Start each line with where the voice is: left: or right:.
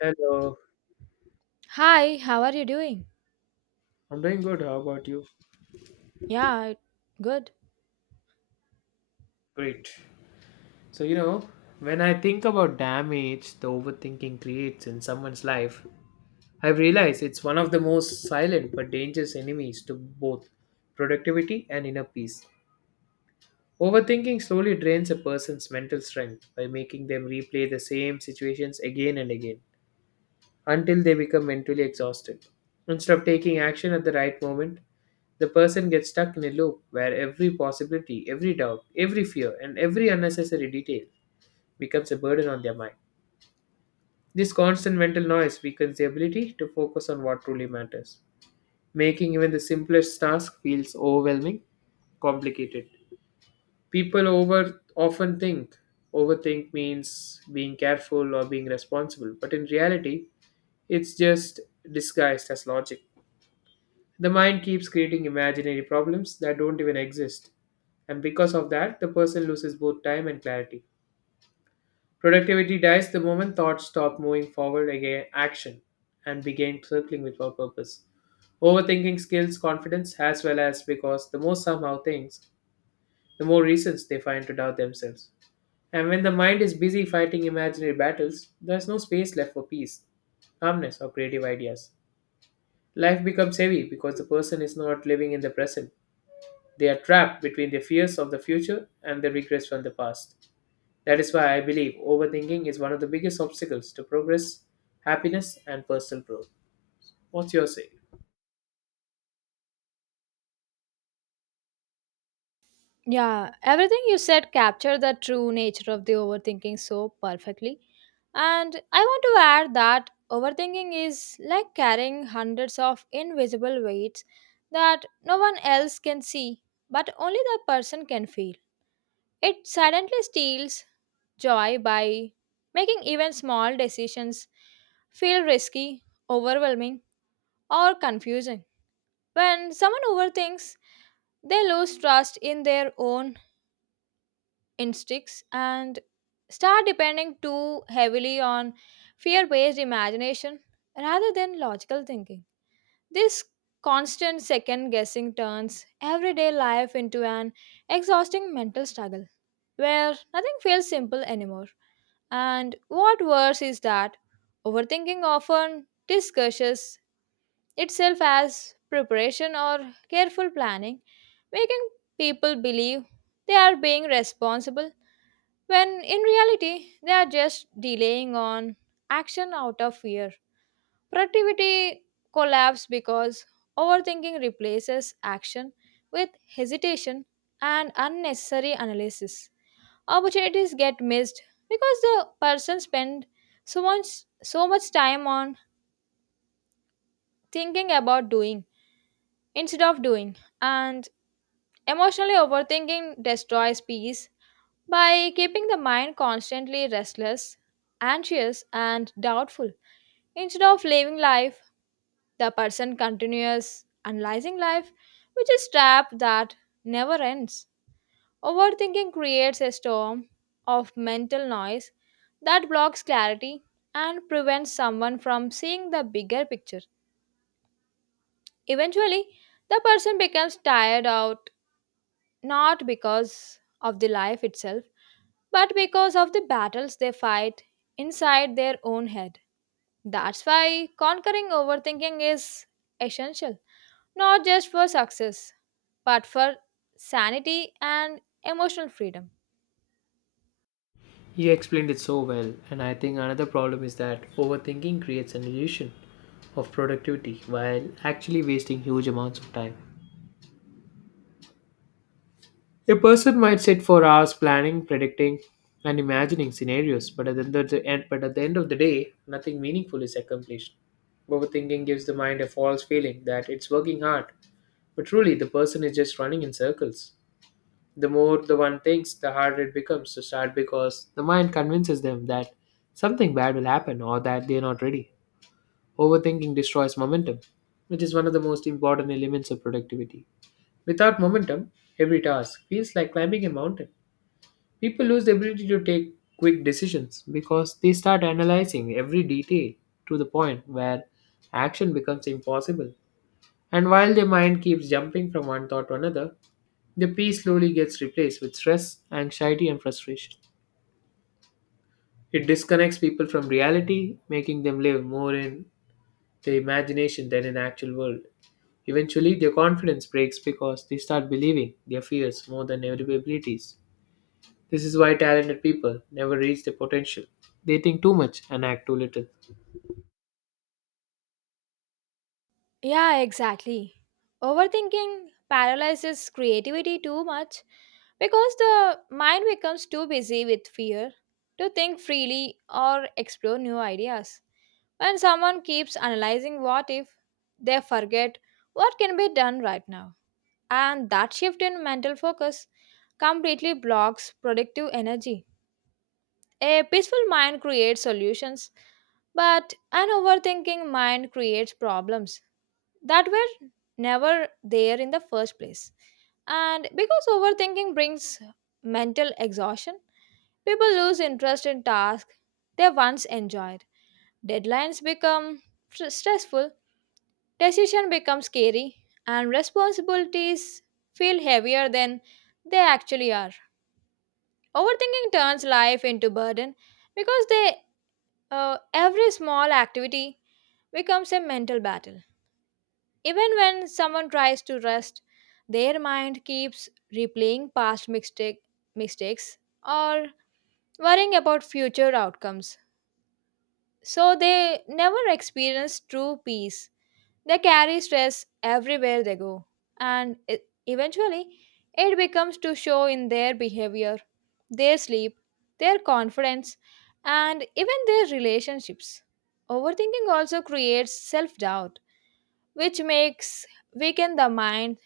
left: Hello,
right: Hi, how are you doing?
left: I'm doing good. How about you?
right: Yeah, good.
left: Great. So, you know, when I think about damage the overthinking creates in someone's life, I've realized it's one of the most silent but dangerous enemies to both productivity and inner peace. Overthinking slowly drains a person's mental strength by making them replay the same situations again and again until they become mentally exhausted. Instead of taking action at the right moment, the person gets stuck in a loop where every possibility, every doubt, every fear, and every unnecessary detail becomes a burden on their mind. This constant mental noise weakens the ability to focus on what truly matters, making even the simplest task feels overwhelming, complicated. People over often think overthink means being careful or being responsible, but in reality, it's just disguised as logic. The mind keeps creating imaginary problems that don't even exist, and because of that, the person loses both time and clarity. Productivity dies the moment thoughts stop moving forward again action and begin circling without purpose. Overthinking skills confidence as well as because the more somehow things, the more reasons they find to doubt themselves. And when the mind is busy fighting imaginary battles, there's no space left for peace, calmness, or creative ideas. Life becomes heavy because the person is not living in the present. They are trapped between their fears of the future and their regrets from the past. That is why I believe overthinking is one of the biggest obstacles to progress, happiness, and personal growth. What's your say?
right: Yeah, everything you said captured the true nature of the overthinking so perfectly. And I want to add that overthinking is like carrying hundreds of invisible weights that no one else can see, but only the person can feel. It silently steals joy by making even small decisions feel risky, overwhelming, or confusing. When someone overthinks, they lose trust in their own instincts and start depending too heavily on fear based imagination rather than logical thinking. This constant second guessing turns everyday life into an exhausting mental struggle where nothing feels simple anymore. And what worse is that overthinking often discourages itself as preparation or careful planning, making people believe they are being responsible when in reality they are just delaying on action out of fear. Productivity collapses because overthinking replaces action with hesitation and unnecessary analysis. Opportunities get missed because the person spend so much time on thinking about doing instead of doing. And emotionally overthinking destroys peace by keeping the mind constantly restless, anxious, and doubtful. Instead of living life, the person continues analyzing life, which is trap that never ends. Overthinking creates a storm of mental noise that blocks clarity and prevents someone from seeing the bigger picture. Eventually, the person becomes tired out not because of the life itself but because of the battles they fight inside their own head. That's why conquering overthinking is essential, not just for success, but for sanity and emotional freedom.
left: You explained it so well, and I think another problem is that overthinking creates an illusion of productivity while actually wasting huge amounts of time. A person might sit for hours planning, predicting, and imagining scenarios, but at the end of the day, nothing meaningful is accomplished. Overthinking gives the mind a false feeling that it's working hard, but truly the person is just running in circles. The more the one thinks, the harder it becomes to start because the mind convinces them that something bad will happen or that they're not ready. Overthinking destroys momentum, which is one of the most important elements of productivity. Without momentum, every task feels like climbing a mountain. People lose the ability to take quick decisions because they start analyzing every detail to the point where action becomes impossible. And while their mind keeps jumping from one thought to another, the peace slowly gets replaced with stress, anxiety, and frustration. It disconnects people from reality, making them live more in their imagination than in actual world. Eventually, their confidence breaks because they start believing their fears more than their abilities. This is why talented people never reach their potential. They think too much and act too little.
right: Yeah, exactly. Overthinking paralyzes creativity too much because the mind becomes too busy with fear to think freely or explore new ideas. When someone keeps analyzing what if, they forget what can be done right now. And that shift in mental focus completely blocks productive energy. A peaceful mind creates solutions, but an overthinking mind creates problems that were never there in the first place. And because overthinking brings mental exhaustion, people lose interest in tasks they once enjoyed. Deadlines become stressful, decision becomes scary, and responsibilities feel heavier than they actually are. Overthinking turns life into burden because they every small activity becomes a mental battle. Even when someone tries to rest, their mind keeps replaying mistakes or worrying about future outcomes. So they never experience true peace. They carry stress everywhere they go, and eventually it becomes to show in their behavior, their sleep, their confidence, and even their relationships. Overthinking also creates self doubt, which makes weaken the mind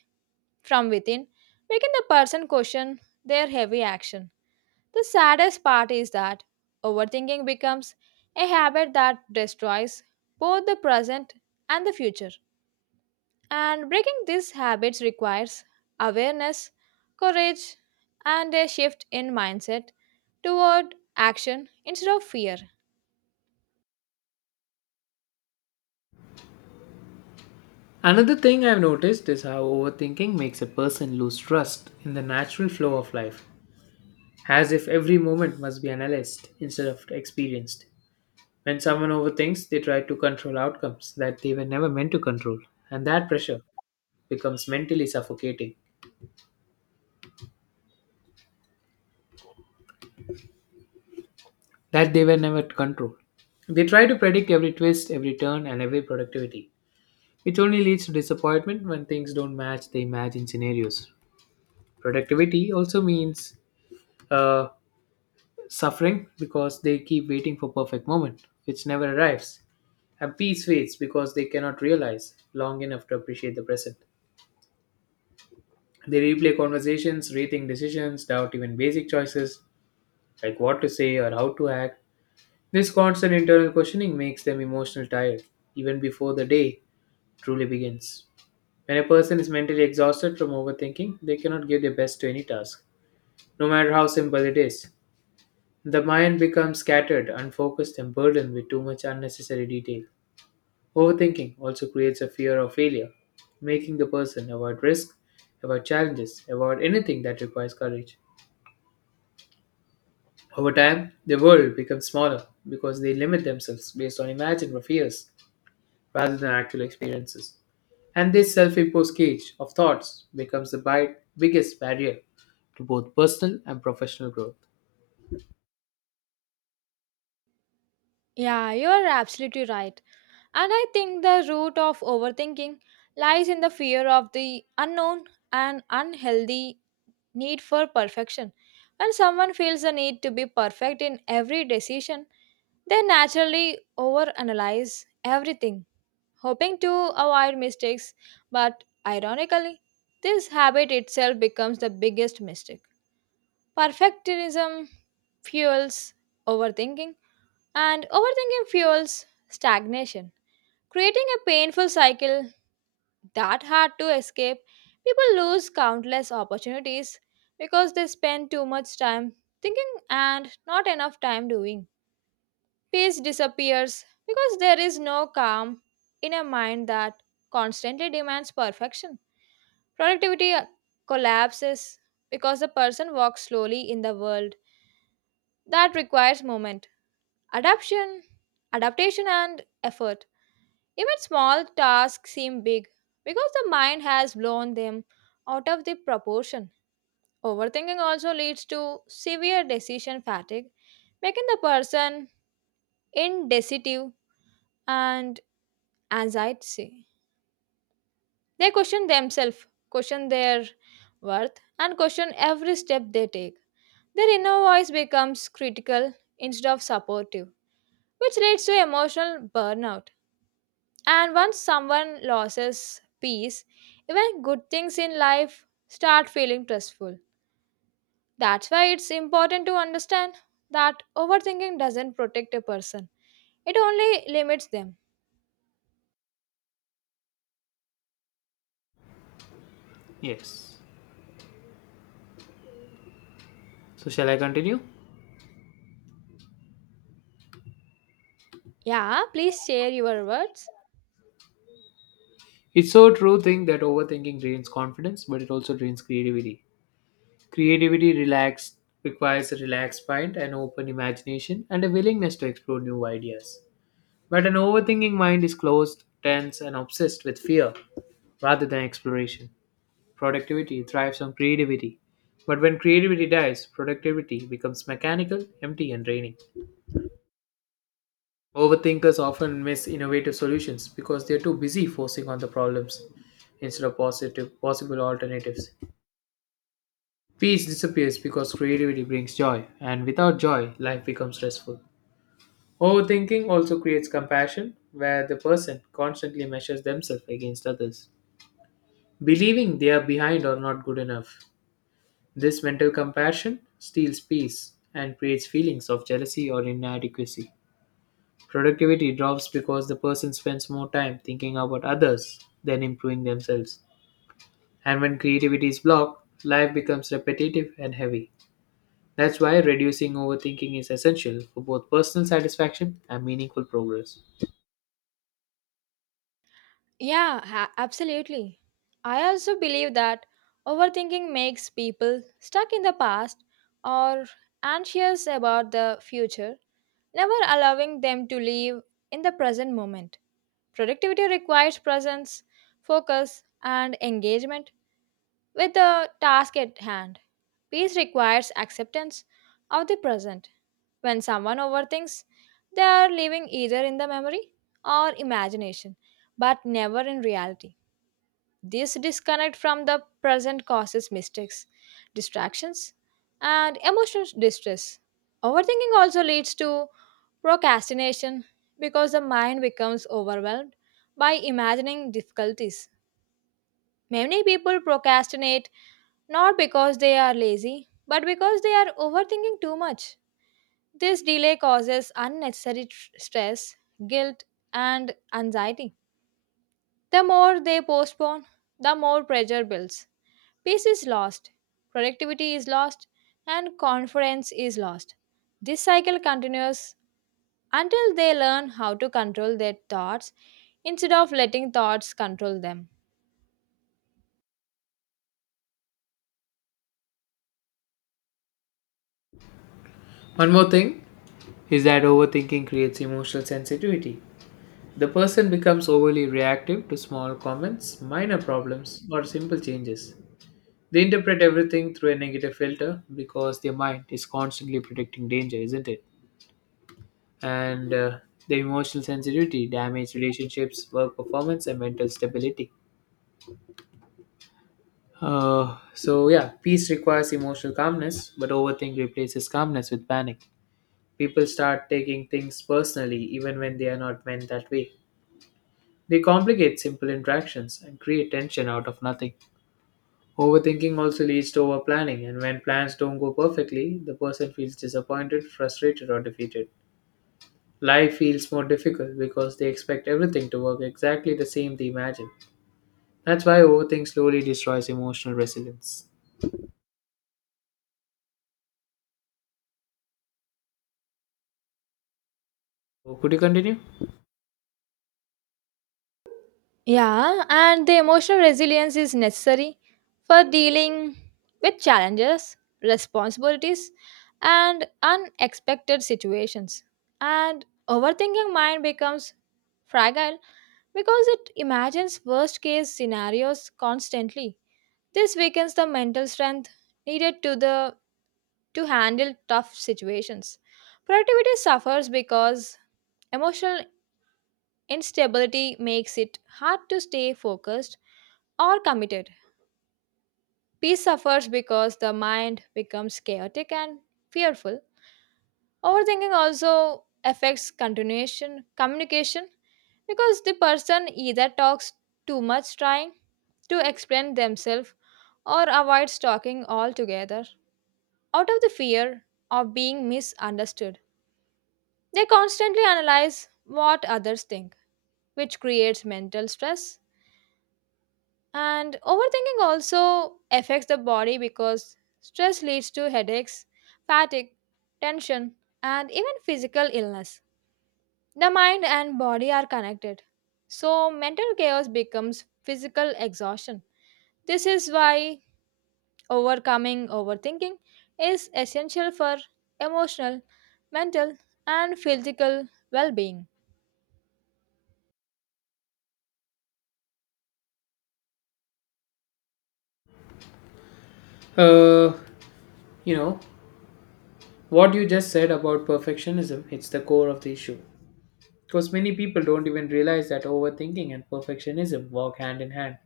right: from within, making the person question their heavy action. The saddest part is that overthinking becomes a habit that destroys both the present and the future. And breaking these habits requires awareness, courage, and a shift in mindset toward action instead of fear.
left: Another thing I've noticed is how overthinking makes a person lose trust in the natural flow of life, as if every moment must be analyzed instead of experienced. When someone overthinks, they try to control outcomes that they were never meant to control, and that pressure becomes mentally suffocating, that they were never to control. They try to predict every twist, every turn, and every productivity. It only leads to disappointment when things don't match the imagined scenarios. Productivity also means uh, suffering because they keep waiting for perfect moment, which never arrives. And peace fades because they cannot realize long enough to appreciate the present. They replay conversations, rethink decisions, doubt even basic choices like what to say or how to act. This constant internal questioning makes them emotional tired even before the day truly begins. When a person is mentally exhausted from overthinking, they cannot give their best to any task, no matter how simple it is. The mind becomes scattered, unfocused, and burdened with too much unnecessary detail. Overthinking also creates a fear of failure, making the person avoid risk, avoid challenges, avoid anything that requires courage. Over time, the world becomes smaller because they limit themselves based on imagined fears rather than actual experiences. And this self imposed cage of thoughts becomes the biggest barrier to both personal and professional growth.
right: Yeah, you are absolutely right. And I think the root of overthinking lies in the fear of the unknown and unhealthy need for perfection. When someone feels the need to be perfect in every decision, they naturally overanalyze everything, hoping to avoid mistakes. But ironically, this habit itself becomes the biggest mistake. Perfectionism fuels overthinking, and overthinking fuels stagnation, creating a painful cycle that hard to escape, people lose countless opportunities because they spend too much time thinking and not enough time doing. Peace disappears because there is no calm in a mind that constantly demands perfection. Productivity collapses because the person walks slowly in the world that requires movement, adaptation, adaptation and effort. Even small tasks seem big because the mind has blown them out of the proportion. Overthinking also leads to severe decision fatigue, making the person indecisive and anxiety. They question themselves, question their worth, and question every step they take. Their inner voice becomes critical instead of supportive, which leads to emotional burnout. And once someone loses peace, even good things in life start feeling stressful. That's why it's important to understand that overthinking doesn't protect a person, it only limits them.
left: Yes. So, shall I continue?
right: Yeah, please share your words.
left: It's so true thing that overthinking drains confidence, but it also drains creativity. Creativity relaxed Requires a relaxed mind, an open imagination, and a willingness to explore new ideas. But an overthinking mind is closed, tense, and obsessed with fear rather than exploration. Productivity thrives on creativity. But when creativity dies, productivity becomes mechanical, empty, and draining. Overthinkers often miss innovative solutions because they're too busy forcing on the problems instead of positive possible alternatives. Peace disappears because creativity brings joy, and without joy, life becomes stressful. Overthinking also creates compassion, where the person constantly measures themselves against others, believing they are behind or not good enough. This mental compassion steals peace and creates feelings of jealousy or inadequacy. Productivity drops because the person spends more time thinking about others than improving themselves. And when creativity is blocked, life becomes repetitive and heavy. That's why reducing overthinking is essential for both personal satisfaction and meaningful progress.
right: Yeah, absolutely. I also believe that overthinking makes people stuck in the past or anxious about the future, never allowing them to live in the present moment. Productivity requires presence, focus, and engagement with the task at hand. Peace requires acceptance of the present. When someone overthinks, they are living either in the memory or imagination, but never in reality. This disconnect from the present causes mistakes, distractions, and emotional distress. Overthinking also leads to procrastination because the mind becomes overwhelmed by imagining difficulties. Many people procrastinate not because they are lazy, but because they are overthinking too much. This delay causes unnecessary stress, guilt, and anxiety. The more they postpone, the more pressure builds. Peace is lost, productivity is lost, and confidence is lost. This cycle continues until they learn how to control their thoughts instead of letting thoughts control them.
left: One more thing is that overthinking creates emotional sensitivity. The person becomes overly reactive to small comments, minor problems, or simple changes. They interpret everything through a negative filter because their mind is constantly predicting danger, isn't it? And Their emotional sensitivity damages relationships, work performance, and mental stability. So yeah, peace requires emotional calmness, but overthink replaces calmness with panic. People start taking things personally even when they are not meant that way. They complicate simple interactions and create tension out of nothing. Overthinking also leads to overplanning, and when plans don't go perfectly, the person feels disappointed, frustrated, or defeated. Life feels more difficult because they expect everything to work exactly the same they imagine. That's why overthink slowly destroys emotional resilience. Oh, could you continue?
right: Yeah, and the emotional resilience is necessary for dealing with challenges, responsibilities, and unexpected situations. And overthinking mind becomes fragile because it imagines worst case scenarios constantly. This weakens the mental strength needed to handle tough situations. Productivity suffers because emotional instability makes it hard to stay focused or committed. Peace suffers because the mind becomes chaotic and fearful. Overthinking also affects continuation communication because the person either talks too much trying to explain themselves or avoids talking altogether out of the fear of being misunderstood. They constantly analyze what others think, which creates mental stress. And overthinking also affects the body because stress leads to headaches, fatigue, tension, and even physical illness. The mind and body are connected, so mental chaos becomes physical exhaustion. This is why overcoming overthinking is essential for emotional, mental, and physical well being.
left: Uh, you know, what you just said about perfectionism, it's the core of the issue. Because many people don't even realize that overthinking and perfectionism work hand in hand.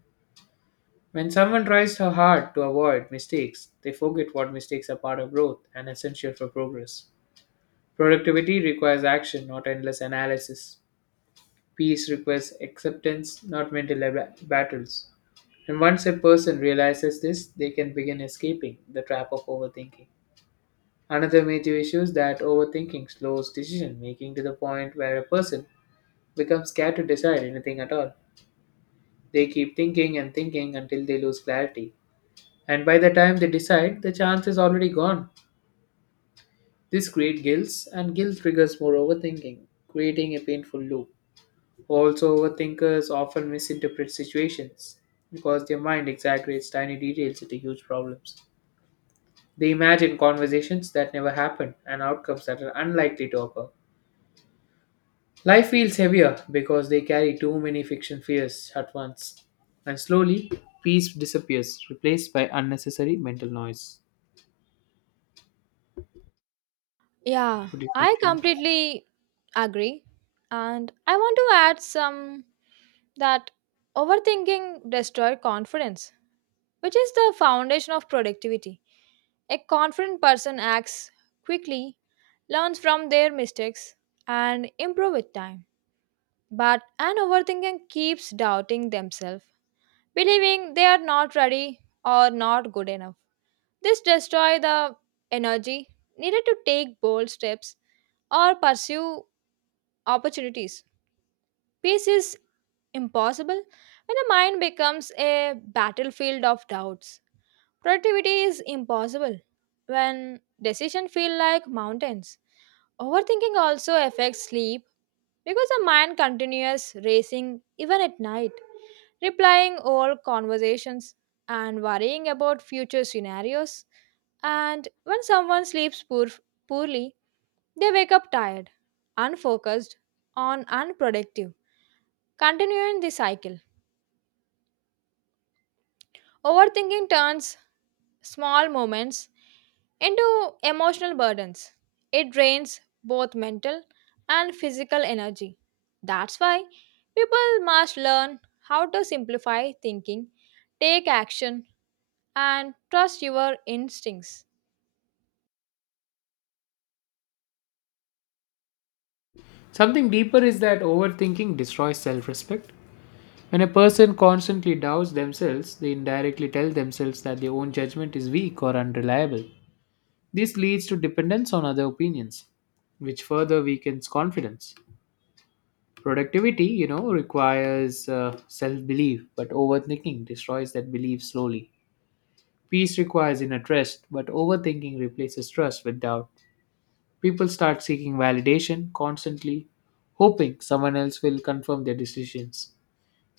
left: When someone tries so hard to avoid mistakes, they forget what mistakes are part of growth and essential for progress. Productivity requires action, not endless analysis. Peace requires acceptance, not mental battles. And once a person realizes this, they can begin escaping the trap of overthinking. Another major issue is that overthinking slows decision making to the point where a person becomes scared to decide anything at all. They keep thinking and thinking until they lose clarity. And by the time they decide, the chance is already gone. This creates guilt, and guilt triggers more overthinking, creating a painful loop. Also, overthinkers often misinterpret situations because their mind exaggerates tiny details into huge problems. They imagine conversations that never happen and outcomes that are unlikely to occur. Life feels heavier because they carry too many fiction fears at once. And slowly, peace disappears, replaced by unnecessary mental noise.
right: Yeah,
left: Would you
right: I
left: continue?
right: completely agree. And I want to add some that overthinking destroys confidence, which is the foundation of productivity. A confident person acts quickly, learns from their mistakes, and improve with time. But an overthinker keeps doubting themselves believing they are not ready or not good enough. This destroys the energy needed to take bold steps or pursue opportunities. Peace is impossible when the mind becomes a battlefield of doubts. Productivity is impossible when decisions feel like mountains. Overthinking also affects sleep because the mind continues racing even at night, replying all conversations and worrying about future scenarios. And when someone sleeps poorly, they wake up tired, unfocused, and unproductive, continuing the cycle. Overthinking turns small moments into emotional burdens. It drains both mental and physical energy. That's why people must learn how to simplify thinking, take action, and trust your instincts.
left: Something deeper is that overthinking destroys self respect. When a person constantly doubts themselves, they indirectly tell themselves that their own judgment is weak or unreliable. This leads to dependence on other opinions, which further weakens confidence. Productivity requires self belief, but overthinking destroys that belief slowly. Peace requires inner trust, but overthinking replaces trust with doubt. People start seeking validation constantly, hoping someone else will confirm their decisions.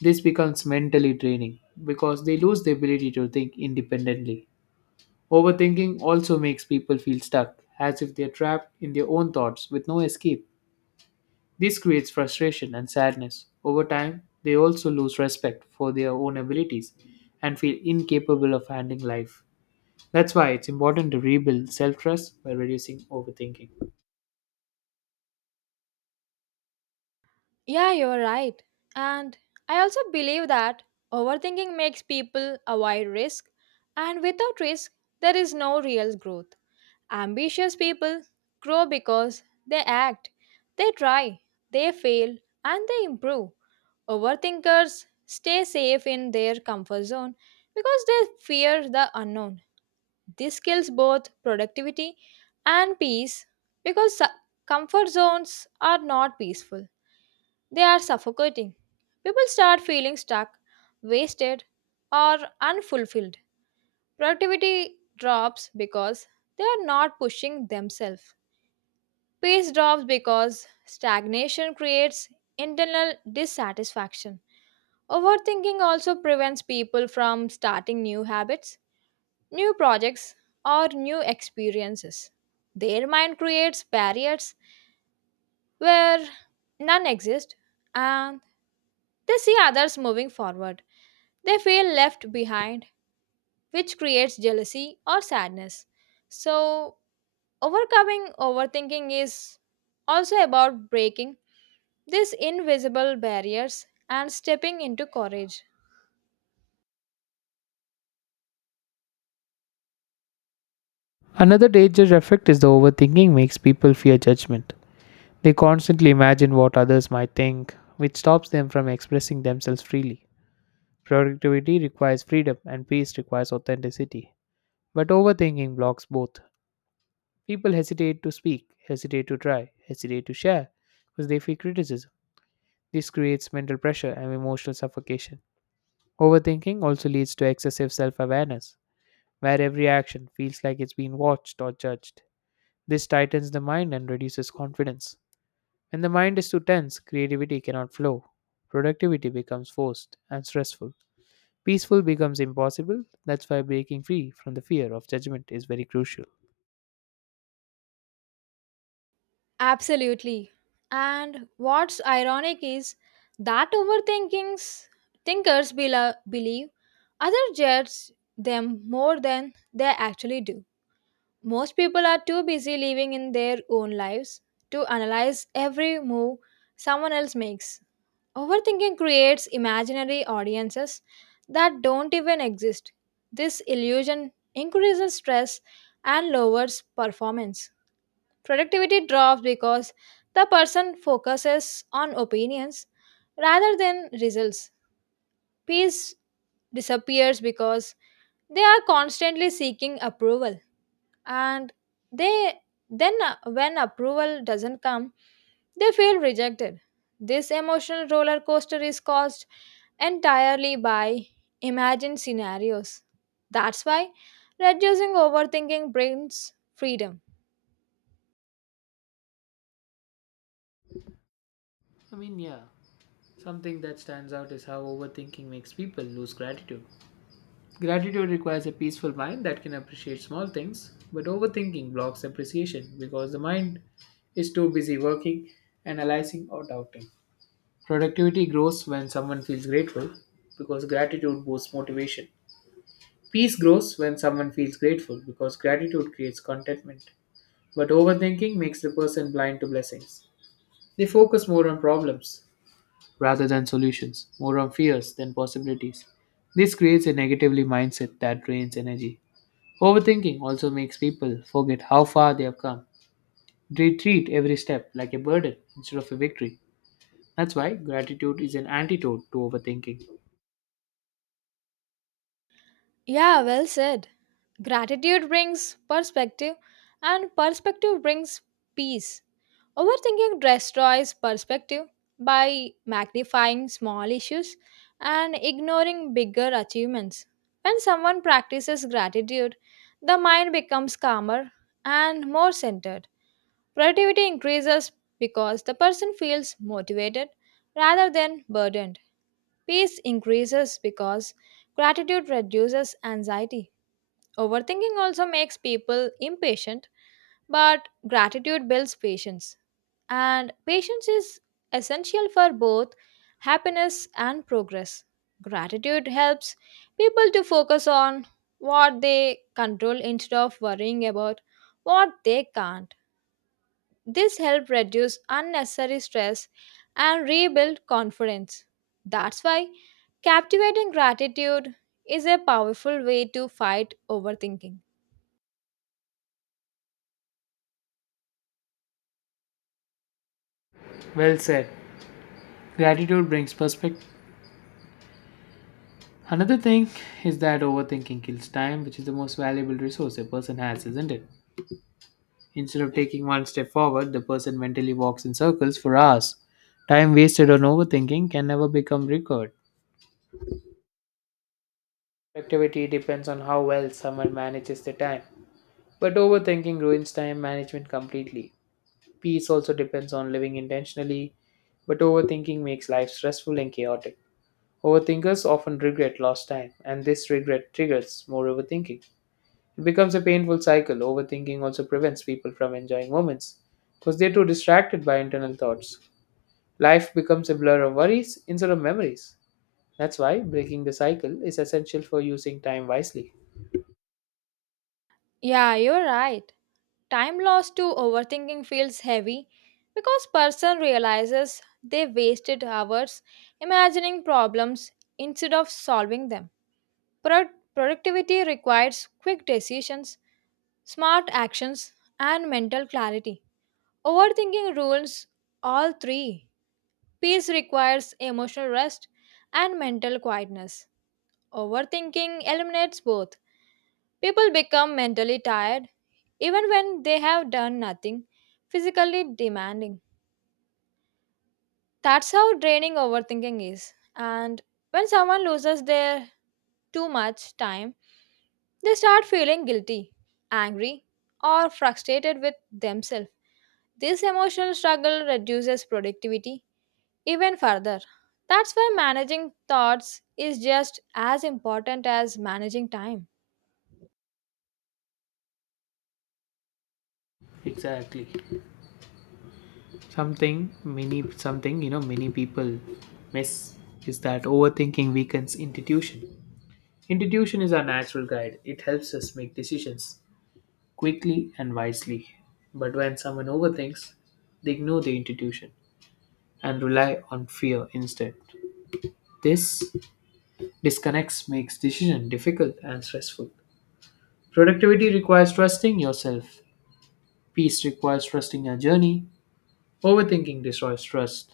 left: This becomes mentally draining because they lose the ability to think independently. Overthinking also makes people feel stuck, as if they're trapped in their own thoughts with no escape. This creates frustration and sadness. Over time, they also lose respect for their own abilities and feel incapable of handling life. That's why it's important to rebuild self trust by reducing overthinking.
right: Yeah, you're right. And I also believe that overthinking makes people avoid risk, and without risk, there is no real growth. Ambitious people grow because they act, they try, they fail, and they improve. Overthinkers stay safe in their comfort zone because they fear the unknown. This kills both productivity and peace because comfort zones are not peaceful, they are suffocating. People start feeling stuck, wasted, or unfulfilled. Productivity drops because they are not pushing themselves. Peace drops because stagnation creates internal dissatisfaction. Overthinking also prevents people from starting new habits, new projects, or new experiences. Their mind creates barriers where none exist and they see others moving forward. They feel left behind, which creates jealousy or sadness. So, overcoming overthinking is also about breaking these invisible barriers and stepping into courage.
left: Another dangerous effect is the overthinking makes people fear judgment. They constantly imagine what others might think, which stops them from expressing themselves freely. Productivity requires freedom, and peace requires authenticity. But overthinking blocks both. People hesitate to speak, hesitate to try, hesitate to share because they fear criticism. This creates mental pressure and emotional suffocation. Overthinking also leads to excessive self awareness, where every action feels like it's being watched or judged. This tightens the mind and reduces confidence. When the mind is too tense, creativity cannot flow. Productivity becomes forced and stressful. Peaceful becomes impossible. That's why breaking free from the fear of judgment is very crucial.
right: Absolutely. And what's ironic is that overthinkings thinkers bela believe other judge them more than they actually do. Most people are too busy living in their own lives to analyze every move someone else makes. Overthinking creates imaginary audiences that don't even exist. This illusion increases stress and lowers performance. Productivity drops because the person focuses on opinions rather than results. Peace disappears because they are constantly seeking approval, and they then when approval doesn't come they feel rejected. This emotional roller coaster is caused entirely by imagined scenarios. That's why reducing overthinking brings freedom.
left: I mean, yeah, something that stands out is how overthinking makes people lose gratitude. Gratitude requires a peaceful mind that can appreciate small things, but overthinking blocks appreciation because the mind is too busy working, analyzing, or doubting. Productivity grows when someone feels grateful because gratitude boosts motivation. Peace grows when someone feels grateful because gratitude creates contentment. But overthinking makes the person blind to blessings. They focus more on problems rather than solutions, more on fears than possibilities. This creates a negatively mindset that drains energy. Overthinking also makes people forget how far they have come. They treat every step like a burden instead of a victory. That's why gratitude is an antidote to overthinking.
right: Yeah, well said. Gratitude brings perspective, and perspective brings peace. Overthinking destroys perspective by magnifying small issues and ignoring bigger achievements. When someone practices gratitude, the mind becomes calmer and more centered. Productivity increases because the person feels motivated rather than burdened. Peace increases because gratitude reduces anxiety. Overthinking also makes people impatient, but gratitude builds patience. And patience is essential for both happiness and progress. Gratitude helps people to focus on what they control instead of worrying about what they can't. This helps reduce unnecessary stress and rebuild confidence. That's why captivating gratitude is a powerful way to fight overthinking.
left: Well said. Gratitude brings perspective. Another thing is that overthinking kills time, which is the most valuable resource a person has, isn't it? Instead of taking one step forward, the person mentally walks in circles for hours. Time wasted on overthinking can never become recovered. Productivity depends on how well someone manages their time. But overthinking ruins time management completely. Peace also depends on living intentionally, but overthinking makes life stressful and chaotic. Overthinkers often regret lost time, and this regret triggers more overthinking. It becomes a painful cycle. Overthinking also prevents people from enjoying moments because they're too distracted by internal thoughts. Life becomes a blur of worries instead of memories. That's why breaking the cycle is essential for using time wisely.
right: Yeah, you're right. Time lost to overthinking feels heavy because person realizes they wasted hours imagining problems instead of solving them. Productivity requires quick decisions, smart actions, and mental clarity. Overthinking rules all three. Peace requires emotional rest and mental quietness. Overthinking eliminates both. People become mentally tired even when they have done nothing physically demanding. That's how draining overthinking is. And when someone loses their too much time, they start feeling guilty, angry, or frustrated with themselves. This emotional struggle reduces productivity even further. That's why managing thoughts is just as important as managing time.
left: Exactly. Something many people miss is that overthinking weakens intuition. Intuition is our natural guide. It helps us make decisions quickly and wisely. But when someone overthinks, they ignore the intuition and rely on fear instead. This disconnects makes decision difficult and stressful. Productivity requires trusting yourself. Peace requires trusting your journey. Overthinking destroys trust.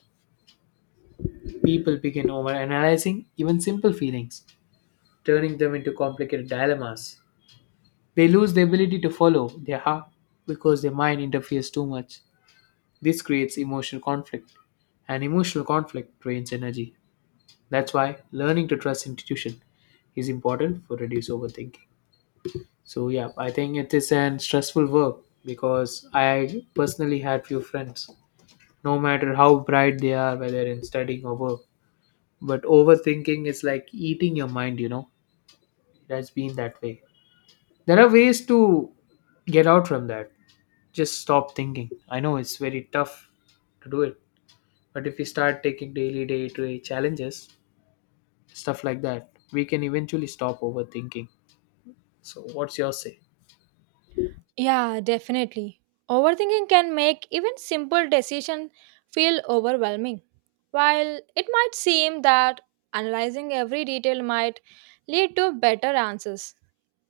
left: People begin overanalyzing even simple feelings, turning them into complicated dilemmas. They lose the ability to follow their heart because their mind interferes too much. This creates emotional conflict, and emotional conflict drains energy. That's why learning to trust institution is important for reduce overthinking. So yeah, I think it is an stressful work because I personally had few friends. No matter how bright they are, whether in studying or work, but overthinking is like eating your mind. You know, it has been that way. There are ways to get out from that. Just stop thinking. I know it's very tough to do it, but if we start taking daily, day-to-day challenges, stuff like that, we can eventually stop overthinking. So, what's your say?
right: Yeah, definitely. Overthinking can make even simple decisions feel overwhelming. While it might seem that analyzing every detail might lead to better answers,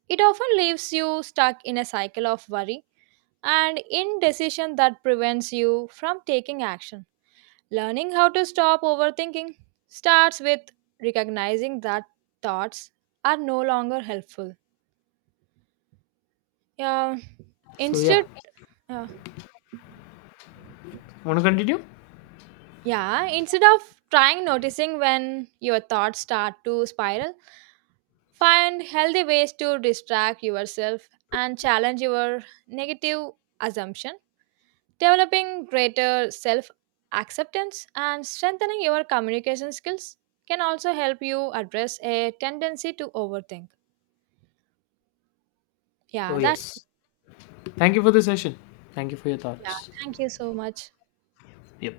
right: it often leaves you stuck in a cycle of worry and indecision that prevents you from taking action. Learning how to stop overthinking starts with recognizing that thoughts are no longer helpful. Yeah,
left: So, yeah,
right: instead, yeah.
left: want to continue?
right: Yeah, instead of trying noticing when your thoughts start to spiral, find healthy ways to distract yourself and challenge your negative assumption, developing greater self acceptance and strengthening your communication skills can also help you address a tendency to overthink.
left: So,
right: Yeah, that's
left: yes, thank you for the session. Thank you for your
right: yeah,
left: thoughts.
right: thank you so much.
left: Yep.